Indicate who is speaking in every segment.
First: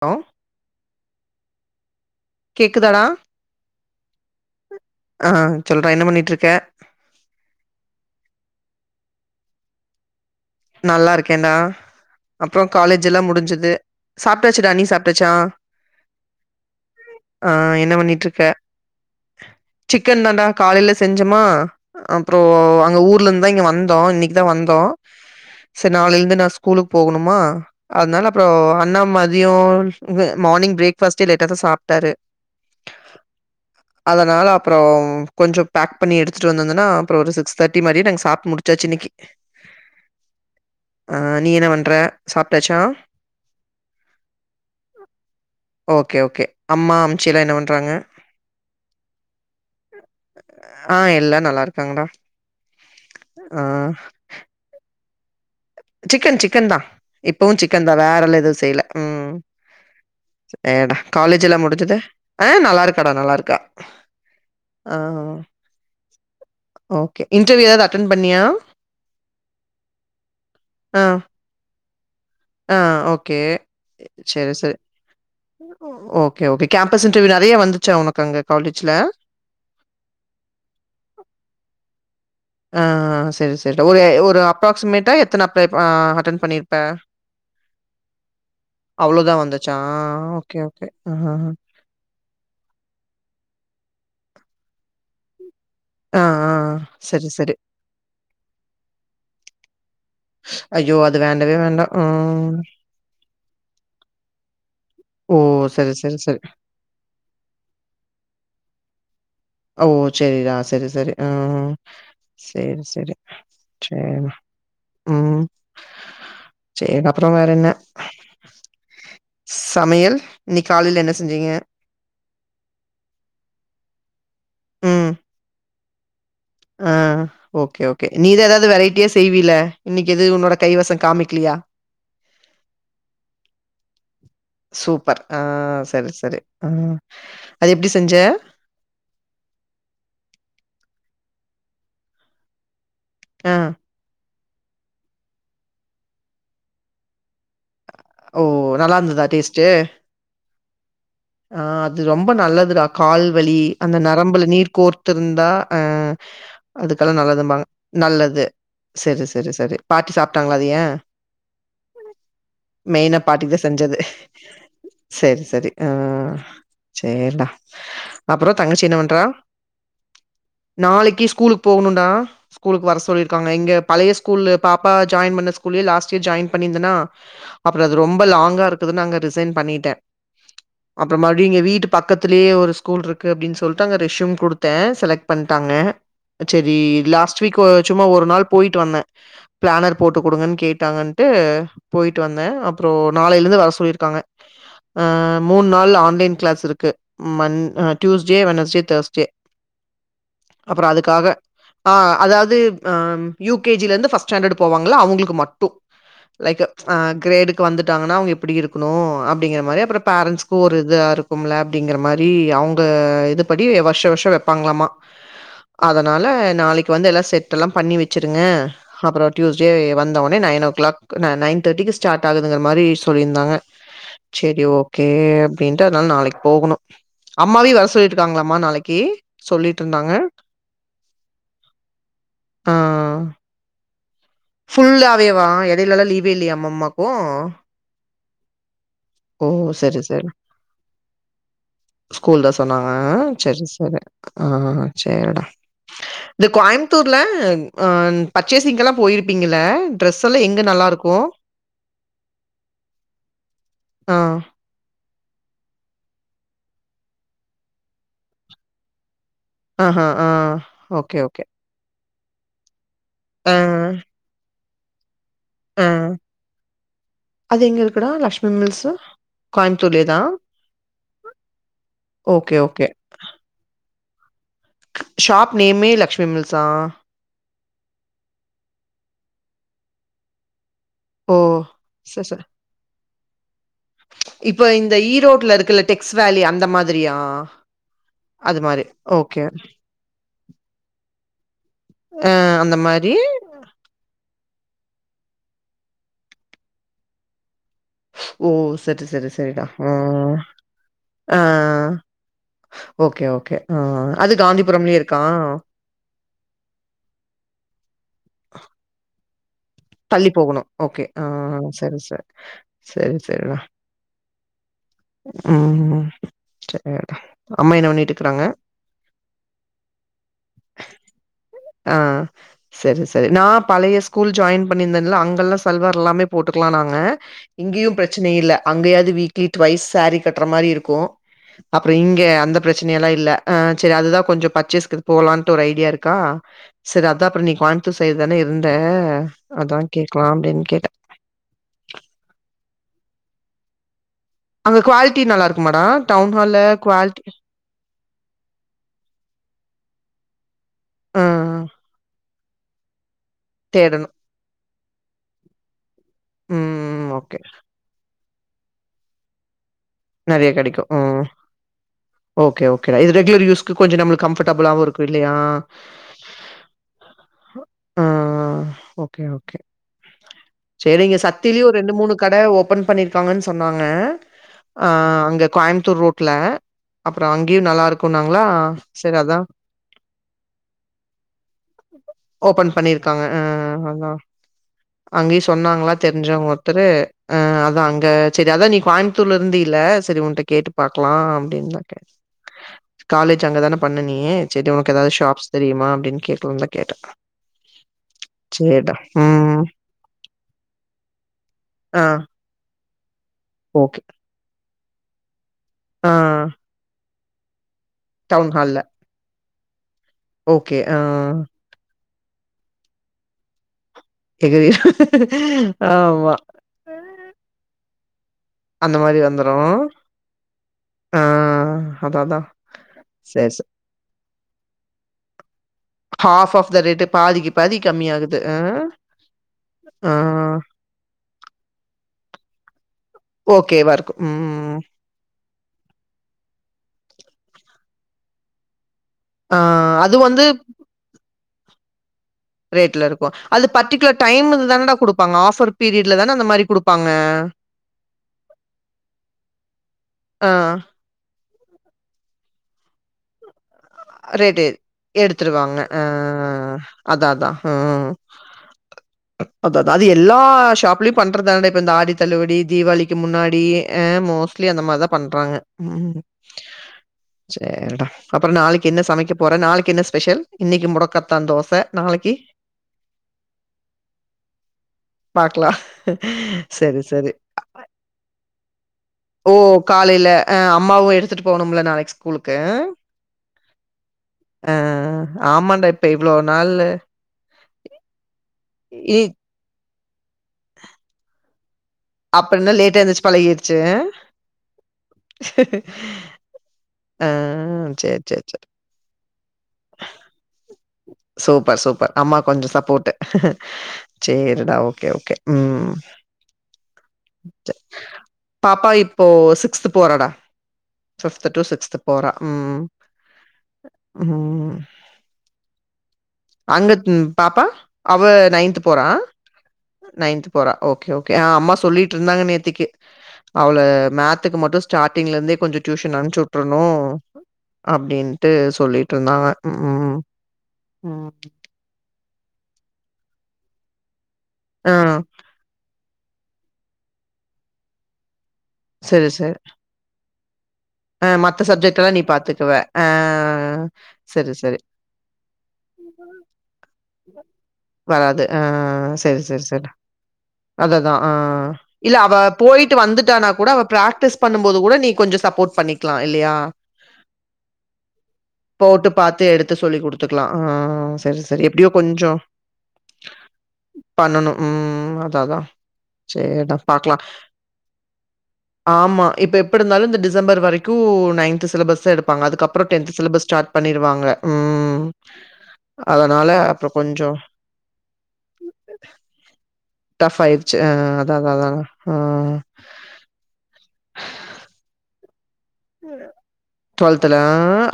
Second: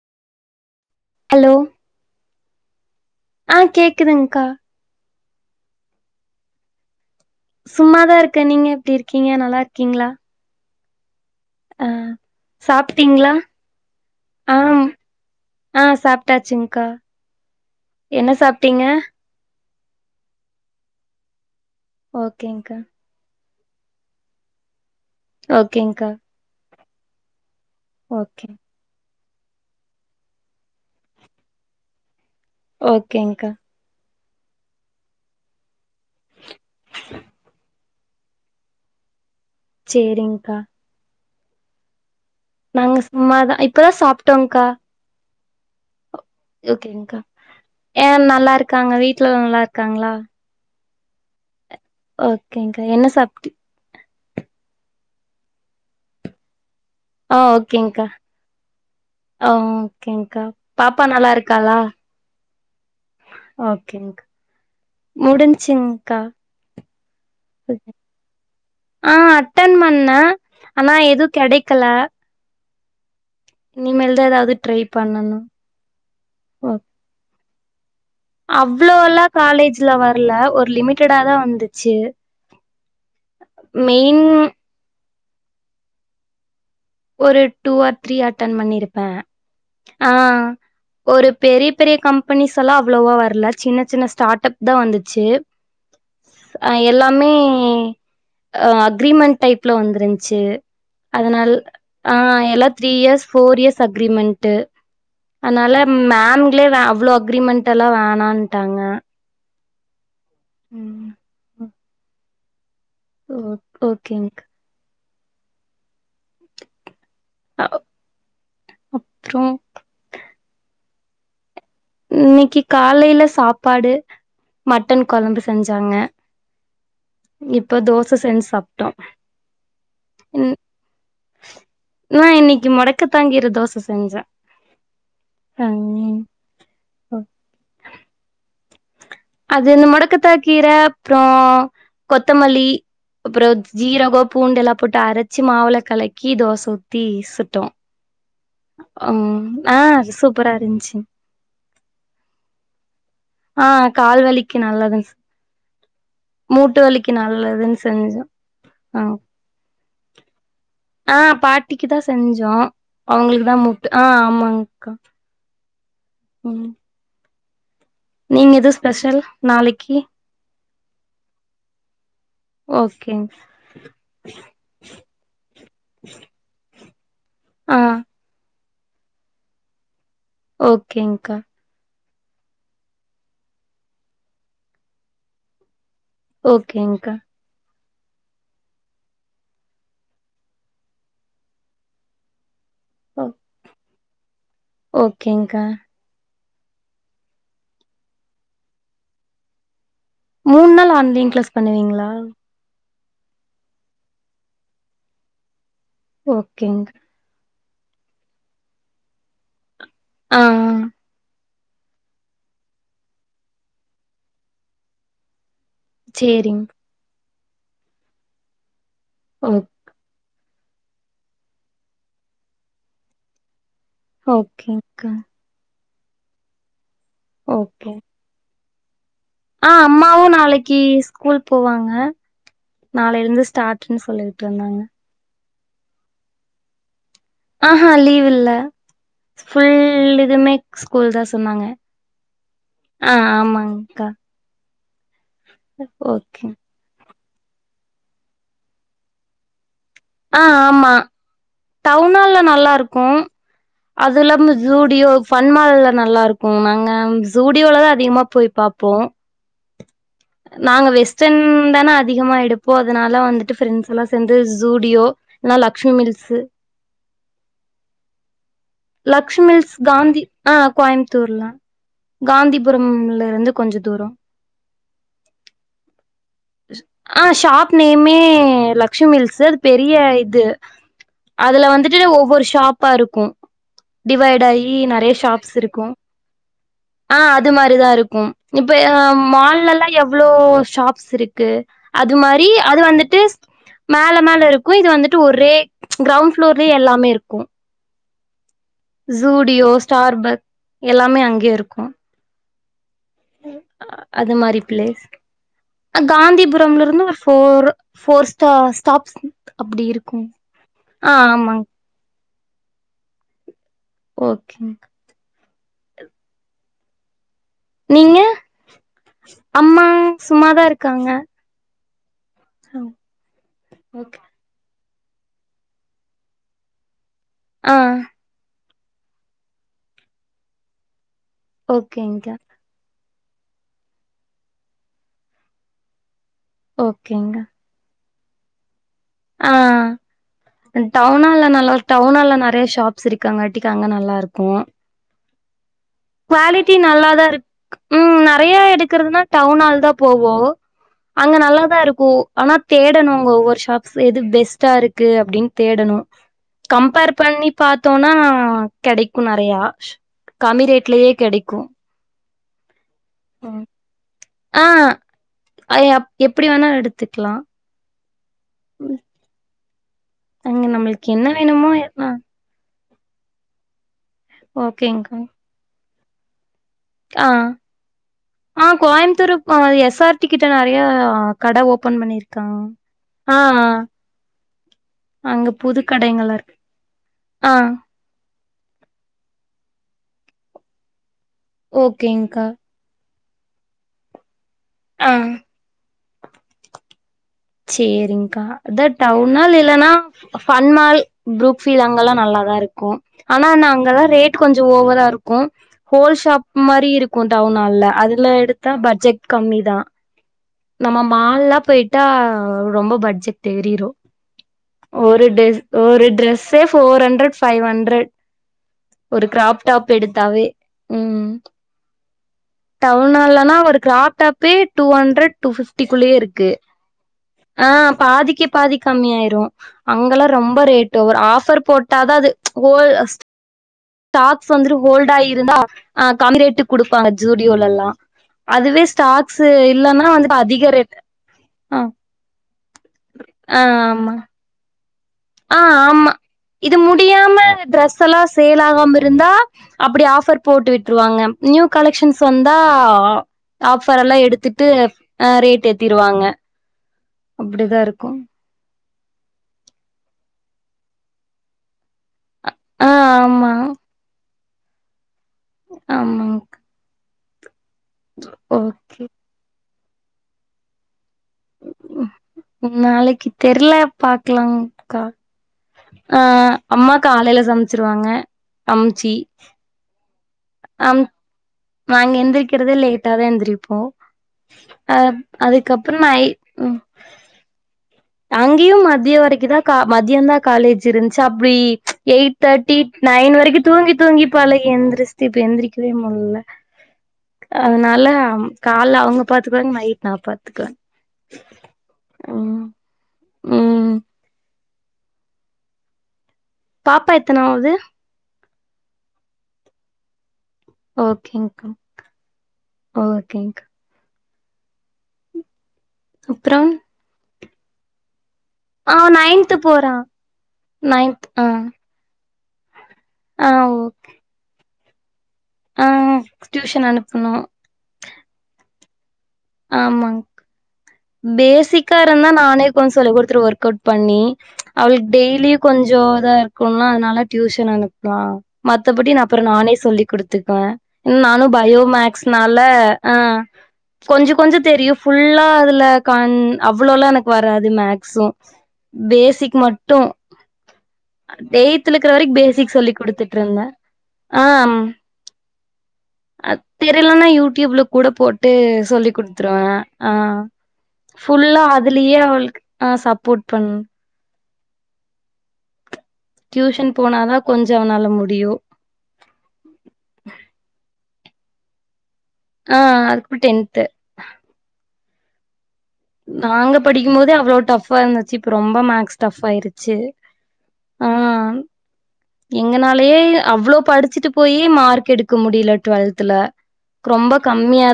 Speaker 1: Low
Speaker 2: hello
Speaker 1: கேக்குதாடா
Speaker 2: ஆ கேக்குதுங்க்கா
Speaker 1: ஆ சொல்றா என்ன பண்ணிட்டுருக்க
Speaker 2: சும்மாதா இருக்கே நீங்க எப்டி இருக்கீங்க நல்லா இருக்கீங்களா
Speaker 1: நல்லா இருக்கேன்டா
Speaker 2: ஆ
Speaker 1: அப்றோ காலேஜ்ல்லா
Speaker 2: சாப்ட்டீங்களா
Speaker 1: முடிஞ்சது சாப்ட்டாச்சு டா நீ
Speaker 2: ஆம்
Speaker 1: சாப்ட்டாச்சா
Speaker 2: ஆ சாப்ட்டாச்சுங்க்கா
Speaker 1: ஆ என்ன பண்ணிட்டு இருக்க சிக்கன் தா டா காலில செஞ்சமா அப்றோ
Speaker 2: ஓகேங்க்கா
Speaker 1: அங்க ஊர்ல இருந்தா இங்க வந்தோ இன்னிக்தா வந்தோ சரி
Speaker 2: ஓகேங்க்கா
Speaker 1: நாளிலிந்து நா ஸ்கூ லுக்கு போகணுமா அத்னால அப்றோ
Speaker 2: ஓகே
Speaker 1: அண்ணா மதியே ம் ஹூங் மார்னிங் பிரேக்ஃபாஸ்டே லேட்டா தா சாப்ட்டாரு
Speaker 2: ஓ கேங்க்கா
Speaker 1: அதனால அப்றோ கொஞ்சோ பேக் பண்ணி எடுத்துட்டு வந்துருந்தனா அப்றோ ஒரு சிக்ஸ் தேர்ட் ட்டி மாரி நாங்க சாப்ட்டு முடிச்சாச்சி இன்னிக்கி
Speaker 2: சேரிங் க்கா
Speaker 1: ஆ நீ என்ன பண்ற சாப்ட்டாச்சா
Speaker 2: நாங்க சும்மாதா இப்பதா சாப்ட்டோம்கா
Speaker 1: ஓகே,
Speaker 2: ஓ
Speaker 1: ஓகே. அம்மா,
Speaker 2: ஓகேங்க்கா
Speaker 1: அம்ச்சிலாம் என்ன பண்றாங்க?
Speaker 2: ஏ நல்லா இருக்காங்க வீட்லலெல்லா நல்லா இருக்காங்களா
Speaker 1: ஆ எல்லா நல்லா இருக்காங்கடா
Speaker 2: ஓகேங்க்கா என்ன சாப்ட்டு
Speaker 1: ஆ சிக்கன் சிக்கன் தா
Speaker 2: ஆ
Speaker 1: இப்பவூ சிக்கன் தா
Speaker 2: ஓகேங்க்கா
Speaker 1: வேறல்லா எதுவூ செய்ல ம்
Speaker 2: ஆ ஓகேங்க்கா
Speaker 1: சோர்டா
Speaker 2: பாப்பா நல்லா
Speaker 1: காலேஜ் எல்லா முடிஞ்சது ஆ நல்லா இருக்காடா நல்லா இருக்
Speaker 2: ஓகேங் முடிசிஞ்சிங் க்கா
Speaker 1: ஓகே இன்டர்வியூ ஏதாவது அட்டென் பண்ணியா
Speaker 2: ஆ அட்டன் பண்ணோ ஆனா
Speaker 1: ஆ,
Speaker 2: எதுவூ கெடைக்கல
Speaker 1: ஆ ஓகே
Speaker 2: இனிமேல் தா
Speaker 1: சரி
Speaker 2: எதாவது
Speaker 1: சரி
Speaker 2: ட்ரை பண்ணணு
Speaker 1: okay okay campus interview நறையா வந்துச்சா உனக்
Speaker 2: அவ்ளோ எல்லா காலேஜ்ல வர்ல ஒரு லிமிட்டா தா வந்துச்சு
Speaker 1: ஆ சரி சரிடா ஒரு
Speaker 2: மெயின்
Speaker 1: ஒரு அப்ராக்சிமேட்டா எத்தனை அப்ளை ஆ அட்டன் பண்ணி
Speaker 2: ஒரு டூ ஆர் த்ரீ அட்டன் பண்ணிருப்பே
Speaker 1: அவ்ளோதான் வந்துச்சா?
Speaker 2: ஆ
Speaker 1: ஓகே, ஓகே.
Speaker 2: ஒரு
Speaker 1: ஆஹஹ.
Speaker 2: பெரிப் பெரிய கம்பெனிஸ் எல்லா அவ்வளோவா வர்ல சின்ன சின்ன ஸ்டார்ட் அப் தா வந்துச்சு
Speaker 1: ஆ, ஆ.
Speaker 2: அ எல்லாமே
Speaker 1: சரி, சரி.
Speaker 2: அ அக்ரிமெண்ட் டைப்ல வந்துருச் சு
Speaker 1: ஐயோ! அது வேண்டவே
Speaker 2: அதனால
Speaker 1: வேண்டாம்.
Speaker 2: அ
Speaker 1: ம்.
Speaker 2: எல்லா three years four years agreement
Speaker 1: ஓ!
Speaker 2: அன்னால
Speaker 1: சரி, சரி, சரி.
Speaker 2: மேம்ங்ளே அவ்ளோ அக்ரிமெண்ட் எல்லா வேணான்ட்டாங்க
Speaker 1: ஓ செரிடி செரி
Speaker 2: ம்
Speaker 1: செரி ஹூமா சேரி சேரி
Speaker 2: ஓ
Speaker 1: செரி
Speaker 2: ஓகேங்க்
Speaker 1: ம் ச்செரி அப்றோ வேற என்ன
Speaker 2: அப்றோ
Speaker 1: தமையல் இன்னிக் காலையில என்ன செஞ்சீங்க
Speaker 2: இன்னிக்கி காலையில சாப்பாடு மட்டன் கொழம்பு செஞ்சாங்க
Speaker 1: அ
Speaker 2: இப்ப
Speaker 1: ஓகே ஓகே
Speaker 2: தோச
Speaker 1: நீதா
Speaker 2: செஞ்சு
Speaker 1: ஏதாவது
Speaker 2: சாப்ட்டோ
Speaker 1: வெரைட்டியா செய்வில்ல இன்னிக்கு எதுவூ உன்னோட கைவசோ காமி
Speaker 2: நா இன்னக்கி மொடக்கத்தாங்கீர தோச செஞ்ச
Speaker 1: சூப்பர் அ சரி சரி அ அது எப்டி செஞ்ச
Speaker 2: அது இந்த மொடக்கத்தா கீர அப்றோ கொத்தமல்லி அப்றோ
Speaker 1: ஆ.
Speaker 2: ஜீரகோ பூண்டல்லா போட்டு அரச்சி மாவுல கலக்கி தோச ஊத்தி சுட்டோ
Speaker 1: ஓ! நல்லா இருந்ததா
Speaker 2: அம் அ சூப்பரா இருந்ச்சிங்
Speaker 1: அ அது ரொம்ப நல்லதுடா கால் வலி
Speaker 2: ஆ
Speaker 1: அந்த
Speaker 2: கால்
Speaker 1: நரம்புல
Speaker 2: வலிக்கு
Speaker 1: நீர்
Speaker 2: நல்லதுன்னு
Speaker 1: கோர்த்திருந்தா அ
Speaker 2: மூட்டு வலிக்கு
Speaker 1: அதுக்கெல்லா நல்லதும்பாங்க
Speaker 2: நல்லதுன்னு செஞ்சோ
Speaker 1: நல்லது சரி சரி சரி பாட்டி சாப்ட்டாங்ளா அதயே
Speaker 2: அ பாட்டிக்கு தா செஞ்சோ
Speaker 1: மெயினா
Speaker 2: அவங்களுக்கு தா மூட்டு அ ஆமாங்க்கா
Speaker 1: செரி செரி அ
Speaker 2: ம்
Speaker 1: சேரிடா அப்றோ
Speaker 2: நீங்க எது
Speaker 1: தங்கச்சி என்ன
Speaker 2: ஸ்பெஷல்
Speaker 1: பண்றா
Speaker 2: நாளைக்கி
Speaker 1: நாளைக்கி ஸ்கூலுக்கு போகணுன்டா ஸ்கூலுக்கு வர
Speaker 2: ஓகேங்
Speaker 1: சொல்லியிருக்காங்க இங்க பழைய ஸ்கூல்ல பாப்பா ஜாயின் பண்ண ஸ்கூல்லயே லாஸ்ட் இயர் ஜாயின் பண்ணிந்தனா
Speaker 2: ஆ
Speaker 1: அப்றோ அது ரொம்ப லாங்கா இருக் குதுன்னு அங்க ரிசைன் பண்ணிட்ட
Speaker 2: ஓ
Speaker 1: அப்போ மறுபடியோ இங்க வீட்டு பக்கத்துலயே ஒரு ஸ்கூல் இருக்கு அப்டின்னு சொல்லிட்டு அங்க ரெஷ்யூம் குடுத்தே செலக்ட் பண்ணிட்டாங்க செரி
Speaker 2: ஓகேங்க்கா
Speaker 1: லாஸ்ட் வீக் சும்மா ஒரு நாள் போயிட்டு வந்த பிளான்னர் போட்டு குடுங்கன்னு கேட்டாங்கட்டு போயிட்டு வந்த அப்றோ
Speaker 2: ஓ
Speaker 1: நாளையில இருந்து வர சொல்லியிருக்காங்க அ
Speaker 2: ஓகேங்க்கா
Speaker 1: மூணு நாள் ஆன்லைன் கிளாஸ் இருக்கு மன் டியூஸ்டே வென்னஸ்டே தர்ஸ்டே
Speaker 2: மூணு
Speaker 1: அப்றோ
Speaker 2: நாள்
Speaker 1: அதுக்காக
Speaker 2: ஆன்லைன் கிளாஸ்
Speaker 1: அ
Speaker 2: பண்ணுவீங்களா
Speaker 1: அதாவது அ யூ கே ஜில இருந்து ஃபர்ஸ்ட் ஸ்டாண்டர்ட் போவாங்கள்ள அவங்களுக்கு மட்டு லைக்க
Speaker 2: ஓகேங்க
Speaker 1: அ கிரேடுக்கு வந்துட்டாங்கன்னா அவுங்க எப்டி இருக்கன்ணு அப்டிங்கிற மாரி அப்றோ
Speaker 2: ஆ
Speaker 1: பேரண்ட்ஸ்க்கு
Speaker 2: ஆ
Speaker 1: ஒரு இதா இருக்கும்ல அப்டிங்கிற மாரி அவுங்க இதுப்படி வருஷா வருஷோ வெப்பாங்களாமா அதனால
Speaker 2: சேரிங்
Speaker 1: நாளைக்கி வந்து எல்லா செட் எல்லா பண்ணி வச்சிருங்க அப்ற
Speaker 2: ஓ
Speaker 1: டியூஸ்டே வந்தவுனே நைன் ஓ கிளாக் ந நைன் தேர்டிக்கு ஸ்டார்ட் ஆகுதுங்குற மாரி சொல்லிருந்தாங்க
Speaker 2: ஓகே
Speaker 1: ஓகே அப்டின்ட்டு அதனால நாளைக்கு போகணு அம்மாவயு வர
Speaker 2: ஓகே
Speaker 1: சொல்லிருக்காங்களம்மா நாளைக்கி
Speaker 2: ஆ அம்மாவு நாளைக்கி ஸ்கூல் போவாங்க
Speaker 1: ஆ
Speaker 2: நாளைல இருந்து ஸ்டார்ட் டுனு சொல்லிட்டு இருந்தா
Speaker 1: ஃபுல்லாவேவா எடையிலல்லா லீவே இல்லையா அம் அம்மாக்கு
Speaker 2: ஆஹா லீவ் இல்ல
Speaker 1: ஓ செரி
Speaker 2: ஃபுல்
Speaker 1: செரி
Speaker 2: இதுமே ஸ்கூல்தா சொன்னாங்க
Speaker 1: ஸ்கூல் தா சொன்னாங்க
Speaker 2: ஆ
Speaker 1: சேரி சேரி
Speaker 2: ஆமாங்க்கா
Speaker 1: ஆ சேரிடா
Speaker 2: ஓகே
Speaker 1: இந்தக் கோய முத்தூர்ல பர்ச்சேசிங்கல்லா போயிருப்பீங்கள
Speaker 2: ஆ ஆமா டவுன் ஹால்ல நல்லா இருக்கு
Speaker 1: ஆ.
Speaker 2: அதுல்லாமா இ ஜூடியோ ஃபன்மால்ல நல்லா இருக்கு நாங்க ஜூடியோல தா அதிகமா போய் பாப்போ
Speaker 1: ஆஹ ஆ ஓகே ஓகே
Speaker 2: தானே அதிகமா எடுப்போ அதனால
Speaker 1: ஆ,
Speaker 2: வந்துட்டு ப்ரெண்ட்ஸ் எல்லா சேந்து ஜூடியோ இல்லா
Speaker 1: ஆ.
Speaker 2: லக்ஷ்மி மில்ஸு
Speaker 1: அது எங்க இருக்குடா? லக்ஷ்மி மில்ஸு?
Speaker 2: லக்ஷ்மில்ஸ்
Speaker 1: கோயம்புத்தூர்லயே
Speaker 2: காந்தி
Speaker 1: தான்?
Speaker 2: ஆ கோயமுத்தூர்லா
Speaker 1: ஓகே, ஓகே.
Speaker 2: காந்திபுரம்ல இருந்து கொஞ்ச தூரோ
Speaker 1: ஷாப் நேம்மே லக்ஷ்மி மில்
Speaker 2: ஆ ஷாப் நேமே லக்ஷ்மி மில்ஸு அது பெரிய இது
Speaker 1: ஓ!
Speaker 2: அதுல வந்துட்டு
Speaker 1: சரி,
Speaker 2: ஒவ்வொரு
Speaker 1: சரி.
Speaker 2: ஷாப்பா இருக்கு டிவைட்
Speaker 1: இப்ப
Speaker 2: ஆயி
Speaker 1: இந்த
Speaker 2: நெறையா ஷாப்ஸ்
Speaker 1: ஈரோட்ல இருக்குல்ல
Speaker 2: இருக்கு
Speaker 1: டெக்ஸ் வேலி அந்த மாதிரியா?
Speaker 2: ஆ அது மாரிதா இருக்கு
Speaker 1: அது
Speaker 2: இப்ப
Speaker 1: மாரி. ஓகே.
Speaker 2: மால்லல்லா எவ்ளோ ஷாப்ஸ் இருக்கு அது
Speaker 1: ஆ
Speaker 2: மாரி
Speaker 1: அந்த
Speaker 2: அது
Speaker 1: மாரி?
Speaker 2: வந்துட்டு மேல மேல இருக்கு இது வந்துட்டு ஒரே கிரௌண்ட் ஃப்ளோர்லயே எல்லாமே இருக்கு
Speaker 1: ஓ சரி சரி சரிடா
Speaker 2: ஜூடியோ
Speaker 1: உ
Speaker 2: ஸ்டார்பக் எல்லாமே
Speaker 1: ஆ
Speaker 2: அங்கயே இருக்கு
Speaker 1: ஓகே ஓகே ஆ அது
Speaker 2: மாரி
Speaker 1: காந்திபுரம்லயே
Speaker 2: பிளேஸ்
Speaker 1: இருக்கா
Speaker 2: காந்திபுரம்ல இருந்து ஒரு ஃபோர் ஃபோர் ஸ்டா ஸ்டாப்ஸ் அப்டி இரு
Speaker 1: தள்ளி போகணும் ஓகே ஆ சரி சரி சரி சரிடா
Speaker 2: ஓகேங்க்க
Speaker 1: ம் சேரிடா அம்மா என்ன பண்ணிட்டு
Speaker 2: நீங்க
Speaker 1: இருக்கறாங்க
Speaker 2: அம்மா சும்மாதா இருக்காங்க
Speaker 1: ஆ சரி சரி நா பழைய
Speaker 2: ஓகே
Speaker 1: ஸ்கூல் ஜாயின் பண்ணியிருந்தே அங்கெல்லா சல்வார் எல்லாமே போட்டுக்கலான்னாங்க
Speaker 2: ஆ
Speaker 1: இங்கயு பிரச்சனை இல்ல அங்கயாவது வீக்லி டுவைஸ் சாரீ கட்டுற மாரி இருக்கு அப்பற இங்க
Speaker 2: ஓகேங்க்கா
Speaker 1: அந்த பிரச்சனையெல்லா இல்ல அ சரி அதுதா கொஞ்ச பர்ச்சேஸ்க்கு போலாம்ட்டு ஒரு ஐடியா இருக்கா சரி அதா அப்பற
Speaker 2: ஓகேங்க்கா
Speaker 1: நீ கோயம்புத்தூர் சைடு தானே இருந்த அதா
Speaker 2: ஆ
Speaker 1: கேட்கலாம் அப்படின்னு கேட்டே
Speaker 2: டவுனால நல்லா டவுனால நெறைய ஷாப்ஸ் இருக்காங்க வட்டிக்கா அங்க நல்லாருக்கு
Speaker 1: அங்க குவாலிட்டி நல்லா இருக்குமாடா டவுன் ஹால்ல
Speaker 2: குவாலிட்டி நல்லாதா இருக்கு ம் நெறைய எடுக்குறதுனா டவுன்ஹால் தா போவோ
Speaker 1: ஆ
Speaker 2: அங்க நல்லாதா இருக்கூ ஆனா தேடணு அங்க ஒவ்வொ ஷாப்ஸ்
Speaker 1: தேடணு
Speaker 2: எது பெஸ்ட்டா இருக்கு அப்படின்னு தேடணு
Speaker 1: ம்
Speaker 2: கம்பேர்
Speaker 1: ஓகே
Speaker 2: பண்ணி பாத் தோணா கெடைக்கு நெறையா
Speaker 1: நெறையா கெடைக்கு
Speaker 2: லே
Speaker 1: ம்
Speaker 2: கெடைக்கு
Speaker 1: ஓகே ஓக் கே இது ரெகுலர் யூஸ்கு கொஞ்ச நம்ளுக்கு
Speaker 2: ஆ
Speaker 1: கம்பர்டபுளா இருக்கு இல்லயா
Speaker 2: அப் எப்டி வேணா எடுத்துக்கலா
Speaker 1: ம் ஓகே ஓகே
Speaker 2: அங்க
Speaker 1: சரி
Speaker 2: நம்மளுக்கு
Speaker 1: இங்க
Speaker 2: என்ன
Speaker 1: சத்திலயு
Speaker 2: வேணுமோ
Speaker 1: ஒரு ரெண்டு
Speaker 2: எல்லா
Speaker 1: மூணு கட ஓபன் பண்ணிருக்காங்கன்னு சொன்னாங்க ஆ
Speaker 2: ஓகேங்க்கா
Speaker 1: அங்க கோயமுத்தூர் ரோட்ல
Speaker 2: ஆ
Speaker 1: அப்றோ அங்கேயு நல்லா இருக்குன்னாங்களா
Speaker 2: ஆ
Speaker 1: சேரி அதா
Speaker 2: கோயம்புத்தூர் எஸ் ஆர் டி கிட்ட நெறைய கட ஓபன் பண்ணியிருக்
Speaker 1: ஓபன் பண்ணிருக்காங்க ஆ அதா அங்கேயு
Speaker 2: அங்க புது
Speaker 1: சொன்னாங்களா
Speaker 2: கடைங்கல்லா
Speaker 1: தெரிஞ்சவங்க
Speaker 2: இருக்கு
Speaker 1: ஒருத்தரு
Speaker 2: ஆ
Speaker 1: அதான்ங் சரி அதா நீ கோயம்புத்தூர்ல இருந்தில்ல சரி உன்கிட்ட கேட்டு பாக்கலா அப்படின்னுதா கேட்டே
Speaker 2: ஓகேங்க்கா
Speaker 1: காலேஜ் அங்கதானே பண்ண நீ சரி உனக்கு
Speaker 2: ஆ
Speaker 1: ஏதாவது ஷாப்ஸ் தெரியுமா அப்படின்னு கேக்லாந்தா கேட்டே
Speaker 2: சேரிங்க்கா அதா டவுனால்
Speaker 1: ம்.
Speaker 2: இல்லன்னா ஃபன்மால் குரூப் ஃபீல்
Speaker 1: ஆ.
Speaker 2: அங்கல்லா நல்லாதா இருக்கு ஆனானா
Speaker 1: ஓகே.
Speaker 2: அங்கதா ரோட் கொஞ்ச ஓவரா இருக்கு
Speaker 1: ஆ.
Speaker 2: ஹோல் ஷாப் மாரி இருக் க்கு டவுன் ஹால்ல அதுல
Speaker 1: டவுன்
Speaker 2: எடுத்தா
Speaker 1: ஹால்ல.
Speaker 2: பட்ஜெட் கம்மி தா
Speaker 1: ஓகே.
Speaker 2: நம்ம
Speaker 1: ஆ.
Speaker 2: மால்லா போயிட்டா ரொம்ப பட்ஜெட் எகிரிரு
Speaker 1: எகிறி
Speaker 2: ஒரு ட ஒரு
Speaker 1: ஆமா.
Speaker 2: ட்ரெஸ்ஸே போர் ஹண்ட்ரட் ஃபைவ் ஹண்ட்ரட்
Speaker 1: அந்த மாரி
Speaker 2: ஒரு க்ராப்
Speaker 1: வந்துரும்.
Speaker 2: டாப் எடுத்தாவே
Speaker 1: ஆ
Speaker 2: ம்
Speaker 1: அதான் அதான். சரி
Speaker 2: டவுன்ஹால்லனா
Speaker 1: சரி.
Speaker 2: ஒரு க்ராப் டாப்பே டூ ஹண்ட்ரட் டூ ஃபிஃப் ட்டிக்குள்ளேயே இருக்கு
Speaker 1: ஹால்ஃப் ஆஃப் த ரேட்டு பாதிக்கு
Speaker 2: ஆ
Speaker 1: பாதி கம்மியாகுது.
Speaker 2: பாதிக்கி
Speaker 1: ஆ.
Speaker 2: பாதி கம்மியாயிரு
Speaker 1: ஆ.
Speaker 2: அங்கெல்லா ரொம்ப ரேட் ஒரு ஆஃபர் போட்டாதா அது ஹோல்
Speaker 1: ஓகேவா இருக்கும்.
Speaker 2: டாப்ஸ்
Speaker 1: ம்.
Speaker 2: வந்து ஹோல் ஆ இருந்தா அ கம்மி ரேட்டுக்கு குடுப்பாங்க ஜூடியோலல்லா அதுவே ஸ்டார் சே
Speaker 1: ஆ
Speaker 2: இல்லன்னா
Speaker 1: அது
Speaker 2: வந்து அதிக ரேட் ஆ
Speaker 1: ரேட்ல இருக்கு
Speaker 2: ஆ
Speaker 1: அந்த
Speaker 2: ஆமா
Speaker 1: பர்டிகுலர் டைம்ன்னு தானடா குடு
Speaker 2: ஆ ஆமா இது முடியாம ட்ரெஸ் எல்லா சேல் ஆகாம இருந்தா அப்படி ஆஃபர்
Speaker 1: ஆ
Speaker 2: போட்டு விட்டுருவாங்க நியூ கலெக்ஷன்ஸ் வந்தா ஆஃபர் எல்லா
Speaker 1: ரேட்டு
Speaker 2: எடுத்துட்டு ரேட்
Speaker 1: எடுத்துருவாங்க. ஆ
Speaker 2: ஏத்திருவாங்க அப்படிதா இருக்கு
Speaker 1: அத அது எல்லா ஷாப்லயு பண்றதுதானட இப்ப இந்த ஆடி தள்ளுபடி
Speaker 2: ஆ
Speaker 1: தீபாவளிக்கு
Speaker 2: ஆமா
Speaker 1: முன்னாடி அ மோஸ்ட்லி அந்த மாதிரிதா பண்றாங்க ம்
Speaker 2: ஆமாங்
Speaker 1: சரிடா அப்பற நாளைக்கு என்ன
Speaker 2: ஓகே
Speaker 1: சமைக்க போற நாளைக்கு என்ன ஸ்பெஷல் இன்னைக்கு முடக்கத்
Speaker 2: நாளைக்கு தெரில பாக்கலங்க்கா
Speaker 1: பாக்கலா
Speaker 2: அ அம்மா காலையில சமைச்சிருவாங்க அமிச்சி
Speaker 1: காலைல அ அம்மாவு எடுத்துட்டு போகனும்ல்ல நாளைக் ஸ்கூலுக்கு
Speaker 2: டாவே எந்திரிப்போ
Speaker 1: ஆ
Speaker 2: அ
Speaker 1: ஆமாண்டா. இப்ப
Speaker 2: அதுக்கப்புறமா ஐ
Speaker 1: இவ்ளோ
Speaker 2: ம்
Speaker 1: நாளு
Speaker 2: அங்கியும் மதிய
Speaker 1: இ
Speaker 2: வரைக்கு தா கா மதியந்தா காலேஜ் இருந்ச்சி அப்டி எயிட்
Speaker 1: அப்பன்னா
Speaker 2: தேட்டி
Speaker 1: லேட்டா எந்திரிச்சு
Speaker 2: நைன் வரைக்கு
Speaker 1: பழகிருச்சு.
Speaker 2: தூங்கி தூங்கி பழகி எந்திரச்சி இப்ப எந்திரிக்கவே முட்ல
Speaker 1: ஆ
Speaker 2: அதனால
Speaker 1: சரி, சரி, சரி.
Speaker 2: கால்ல அவுங்க பாத்துக்வாங்க நைட்டு நா பாத்துக்குவ
Speaker 1: சூப்பர் சூப்பர் அம்மா கொஞ்ச சப்போட்டு
Speaker 2: ம்
Speaker 1: சேரிடா ஓகே ஓகே ம்
Speaker 2: பாப்பா எத்தனாவது
Speaker 1: சரி. பாப்பா இப்போ சிக்ஸ்த் போறாடா பிஃப்த் டூ
Speaker 2: ஓகேங்க்கா
Speaker 1: சிக்ஸ்த் போறா ம்
Speaker 2: ஓகேங்க்கா
Speaker 1: ம்
Speaker 2: அப்றோ
Speaker 1: அங்க த்ன் பாப்பா அவ நைன் த்
Speaker 2: அவ
Speaker 1: போறா
Speaker 2: நைன்த்து போறா
Speaker 1: நைன்த் போறா ஓகே ஓகே ஆ அம்மா சொல்லிட்ருந்தாங்க நேத்திக்கு
Speaker 2: ஆ
Speaker 1: அவள
Speaker 2: ஓ
Speaker 1: மேத்துக்கு மட்டு ஸ்சாட்டிங்ல இர்ந்தே கொஞ்சோ
Speaker 2: ஆ
Speaker 1: டியூஷன் அமுச்சி உட்றனு
Speaker 2: டியூஷன் அனுப்பணு
Speaker 1: அப்டின்ட்டு சொல்லிட்ருந்தாங்க ம்
Speaker 2: ஆமாங்
Speaker 1: ம்
Speaker 2: பேசிக்கா இருந்தா நானே கொஞ்ச சொல்லி குடுத்துருவ ஒர்க் அவுட் பண்ணி
Speaker 1: ஆ
Speaker 2: அவளுக் டெய்லியு கொஞ்சோ இதா இருக்குன்லா அதனால டியூஷன் அனுப்லா மத்தபடி நா
Speaker 1: செரி
Speaker 2: அப்புற
Speaker 1: செரி
Speaker 2: நானே சொல்லி் குடுத்துக்வே
Speaker 1: ஆ
Speaker 2: நானு
Speaker 1: மத்த
Speaker 2: பயோ
Speaker 1: சப்ஜெக்ட் எல்லா நீ
Speaker 2: மேக்ஸ்னால
Speaker 1: பாத்துக்குவ
Speaker 2: ஆ கொஞ்ச
Speaker 1: செரி
Speaker 2: கொஞ்ச
Speaker 1: செரி
Speaker 2: தெரியு ஃபுல்லா அதுல கண் அவ்ளோல்லா எனக்கு வராது மேக் சோ
Speaker 1: வராது ஆ செரி
Speaker 2: பேசிக்
Speaker 1: செரி செரி
Speaker 2: மட்டு
Speaker 1: அததா ஆ
Speaker 2: எய்த்துல இருக்கிற
Speaker 1: இல்ல அவ
Speaker 2: வரைக்கு பேசிக் சொல்லி
Speaker 1: போயிட்டு
Speaker 2: குடுத்துட்டு
Speaker 1: வந்துட்டானா
Speaker 2: இருந்தே
Speaker 1: கூட அவ பிராக்டிஸ் பண்ணு போது கூட நீ கொஞ்சோ சப்போட் பண்
Speaker 2: ஆ தெரியிலனா யூடியூப்ல கூட போட்டு
Speaker 1: போட்டு
Speaker 2: சொல்லி்
Speaker 1: பாத்து
Speaker 2: குடுத்துருவே
Speaker 1: எடுத்து சொல்லி
Speaker 2: ஆ
Speaker 1: குடுத்துக்கலா ஆ செரி
Speaker 2: ஃபுல்லா
Speaker 1: செரி எப்டியோ
Speaker 2: அதுலயே
Speaker 1: கொஞ்சோ
Speaker 2: அவளுக் ஆ சப்போட் பண்
Speaker 1: பண்ணணு ம் அதா அதா சேர்டா
Speaker 2: டியூஷன்
Speaker 1: பாக்கலா
Speaker 2: போனா தா கொஞ்ச அவனால முடியு
Speaker 1: ஆமா இப்ப எப்ப இருந்தாலு இந்த டிசம்பர் வரைக்கு நைன்த் சிலபஸ் தா எடு பாங்க
Speaker 2: ஆ
Speaker 1: அதுக்கப்புறோ டென்த்
Speaker 2: அதுக்கப்றோ
Speaker 1: சிலபஸ் ஸ்சாட்
Speaker 2: டென்த்து
Speaker 1: பண்ணிருவாங்க ம் அதனால
Speaker 2: நாங்க
Speaker 1: அப்புறோ
Speaker 2: படிக்கு
Speaker 1: கொஞ்சோ
Speaker 2: போதே அவ்ளோ டப்ஃபா இருந்துச்சி இப்ப ரொம்ப மேக்ஸ் டஃப் ஆயிருச்சி
Speaker 1: டஃப் ஆயிடுச்சி அ அதா அதா அதா ஆ
Speaker 2: எங்கனாலயே அவ்ளோ படிச்சிட்டு போயே மார்க் எடுக்க முடியில டுவெல்த்ல
Speaker 1: டு்வெல்தல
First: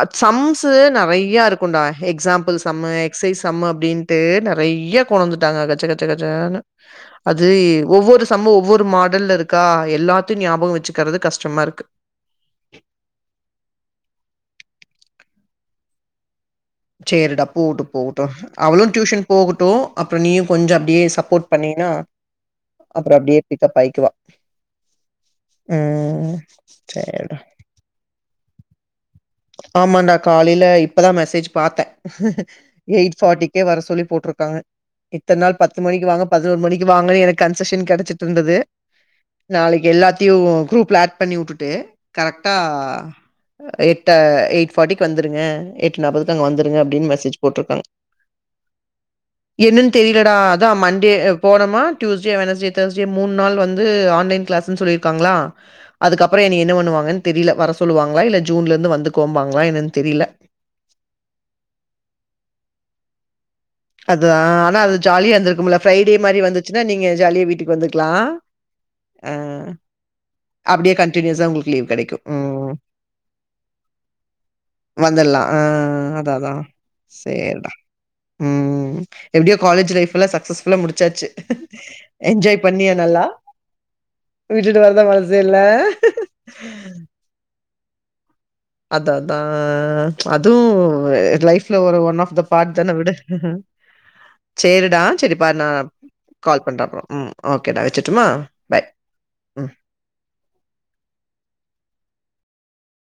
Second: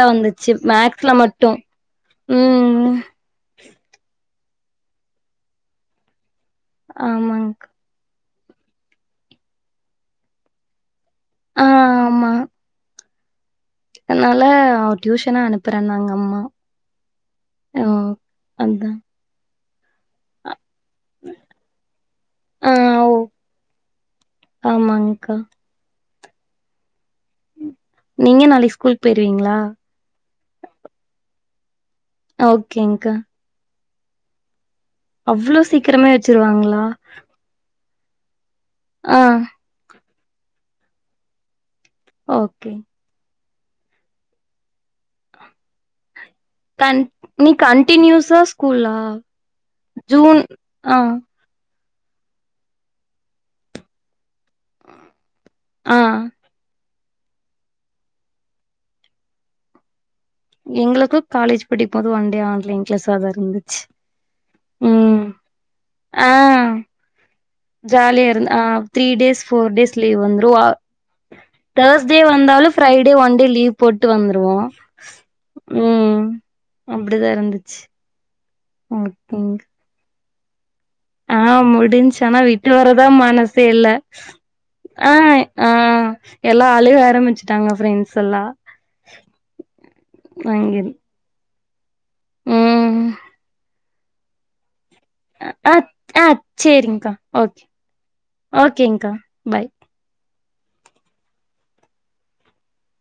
Speaker 1: அ சம்ஸ்
Speaker 2: மேக்ஸ்ல
Speaker 1: நெறைய
Speaker 2: மட்டு
Speaker 1: இருக்கு டா எக்ஸாம்பிள் சம்மு
Speaker 2: ம்
Speaker 1: சைஸ் அம்ம அப்டின்ட்டு நெறைய கொண்டு வந்துட்டாங்க கச்ச கச்ச கச்சனு அது
Speaker 2: ஆமாங்க்
Speaker 1: ஒவ்வொரு சம்மு ஒவ்வொரு மாடல்ல இருக்கா எல்லாத்தையு ஞாபக வச்சுக்கற கஷ்டமா
Speaker 2: ஆ
Speaker 1: இருக்கு
Speaker 2: ஆமா அதனால அவ டியூஷனா அனுப்புறன் நாங்க அம்மா
Speaker 1: சேரிடா
Speaker 2: ஆ
Speaker 1: போவட்டும் போவட்டு அவ்ளு
Speaker 2: அதா
Speaker 1: டியூஷன் போகட்டும் அப்புறோ நீயு கொஞ்ச அப்டியே சப்போட் பண்ணீனா அப்புற அப்டியே பிக்கப் ஆயிக்குவா
Speaker 2: ஆமாங்கா
Speaker 1: ம் செரிடா
Speaker 2: நீங்க நாளைக் ஸ்கூல் போயிருவீங்ளா
Speaker 1: ஆமாண்டா காலைல இப்பதா மெசேஜ் பாத்தே
Speaker 2: ஓகேங்க்கா
Speaker 1: எயிட் ஃபாட்டி க்கே வர சொல்லி போட்ருக்காங்க இத்தன் நாள்
Speaker 2: அவ்ளோ
Speaker 1: பத்து மணிக்கு
Speaker 2: சீக்கிரமே
Speaker 1: வாங்க பதினோரு
Speaker 2: வச்சிருவாங்களா
Speaker 1: மணிக்கு வாங்கனு எனக்கு கன்செஷன் கெடச்சிட்ருந்தது
Speaker 2: ஆ
Speaker 1: நாளைக்கி எல்லாத்தியு குரூப்ல ஆட் பண்ணி உட்டுட்டு கரெக்டா
Speaker 2: ஓகே
Speaker 1: எ ட எயிட் ஃபாட்டிக்கு வந்துருங்க எ எட்டு நாப்பதுக்கு அங்க வந்துருங்க
Speaker 2: கண்
Speaker 1: அப்டின்னு மெசேஜ்
Speaker 2: நீ
Speaker 1: போட்டுர்க்காங்க
Speaker 2: கண்டினியூஸா ஸ்கூலா
Speaker 1: என்னன்னு தெரிலடா
Speaker 2: ஜூன்
Speaker 1: அதா
Speaker 2: ஆ
Speaker 1: மண்டே போனோமா டியூஸ்டே வென்ஸ்டே தேர்ஸ்டே மூணு நாள் வந்து ஆன்லைன் கிளாஸ்ன்னு சொல்லிர்க்காங்களா
Speaker 2: ஆ
Speaker 1: அதுக்கப்பறொ என்னய என்ன பண்ணுவாங்கன்னு தெரில வர சொல்லுவாங்ளா இல்ல ஜூன்ல இருந்து வந்து கோம்பங்ளா என்னான்னு தெரில
Speaker 2: எங்களுக்கு காலேஜ் படிக்கும்போது ஒன் டே ஆன்லைன் க்ளாஸாதா இருந்து
Speaker 1: அது ஆனா அது ஜாலியா இருந்துருக்குமுல ஃப்ரைடே
Speaker 2: ஆ
Speaker 1: மாரி வந்துச்சன்னா நீங்க ஜாலியா வீட்டுக்கு வந்துரு
Speaker 2: ஜாலியா இருந்த ஆ three days four days leave வந்துரு
Speaker 1: அப்படியே கன்டினியூஸா உங்களுக்கு லீவ்
Speaker 2: தேர்ஸ்டே
Speaker 1: கெடைக்கும்.
Speaker 2: வந்தாலு
Speaker 1: ம்.
Speaker 2: ஃரைடே ஒன் டே லீவ் போட்டு வந்துருவோ
Speaker 1: வந்துடலாம். ஆ
Speaker 2: ம்
Speaker 1: அதான், அதான்.
Speaker 2: அப்டிதா இருந்துச்சு ஓகேங்
Speaker 1: எப்டியோ காலேஜ் லைஃப்லா சக்சஸ்
Speaker 2: ஆ முடிஞச்சு ஆனா விட்டு
Speaker 1: பண்ணியா
Speaker 2: வரதா
Speaker 1: நல்லா?
Speaker 2: மனசே இல்ல
Speaker 1: விட்டுட்டு வரதா
Speaker 2: ஆ
Speaker 1: மனசே இல்ல?
Speaker 2: ஆ எல்லா அழுக ஆரம்பிச்சுட்டாங்க ஃப்ரெண்ட்ஸ் எல்லா
Speaker 1: அத அதா ஆ அது
Speaker 2: அங்கிரு
Speaker 1: லைஃப்ல ஒரு ஒன் ஆஃப் த பார்ட் தான
Speaker 2: ம்
Speaker 1: விடு சேரிடா செரிப்பாரு நா
Speaker 2: ஆ ஆ
Speaker 1: கால் பண்ற அப்றோ
Speaker 2: சேரிங்க்கா
Speaker 1: ம்
Speaker 2: ஓகே
Speaker 1: ஓகேடா வச்சுருட்டுமா
Speaker 2: ஓகேங்க்கா பாய்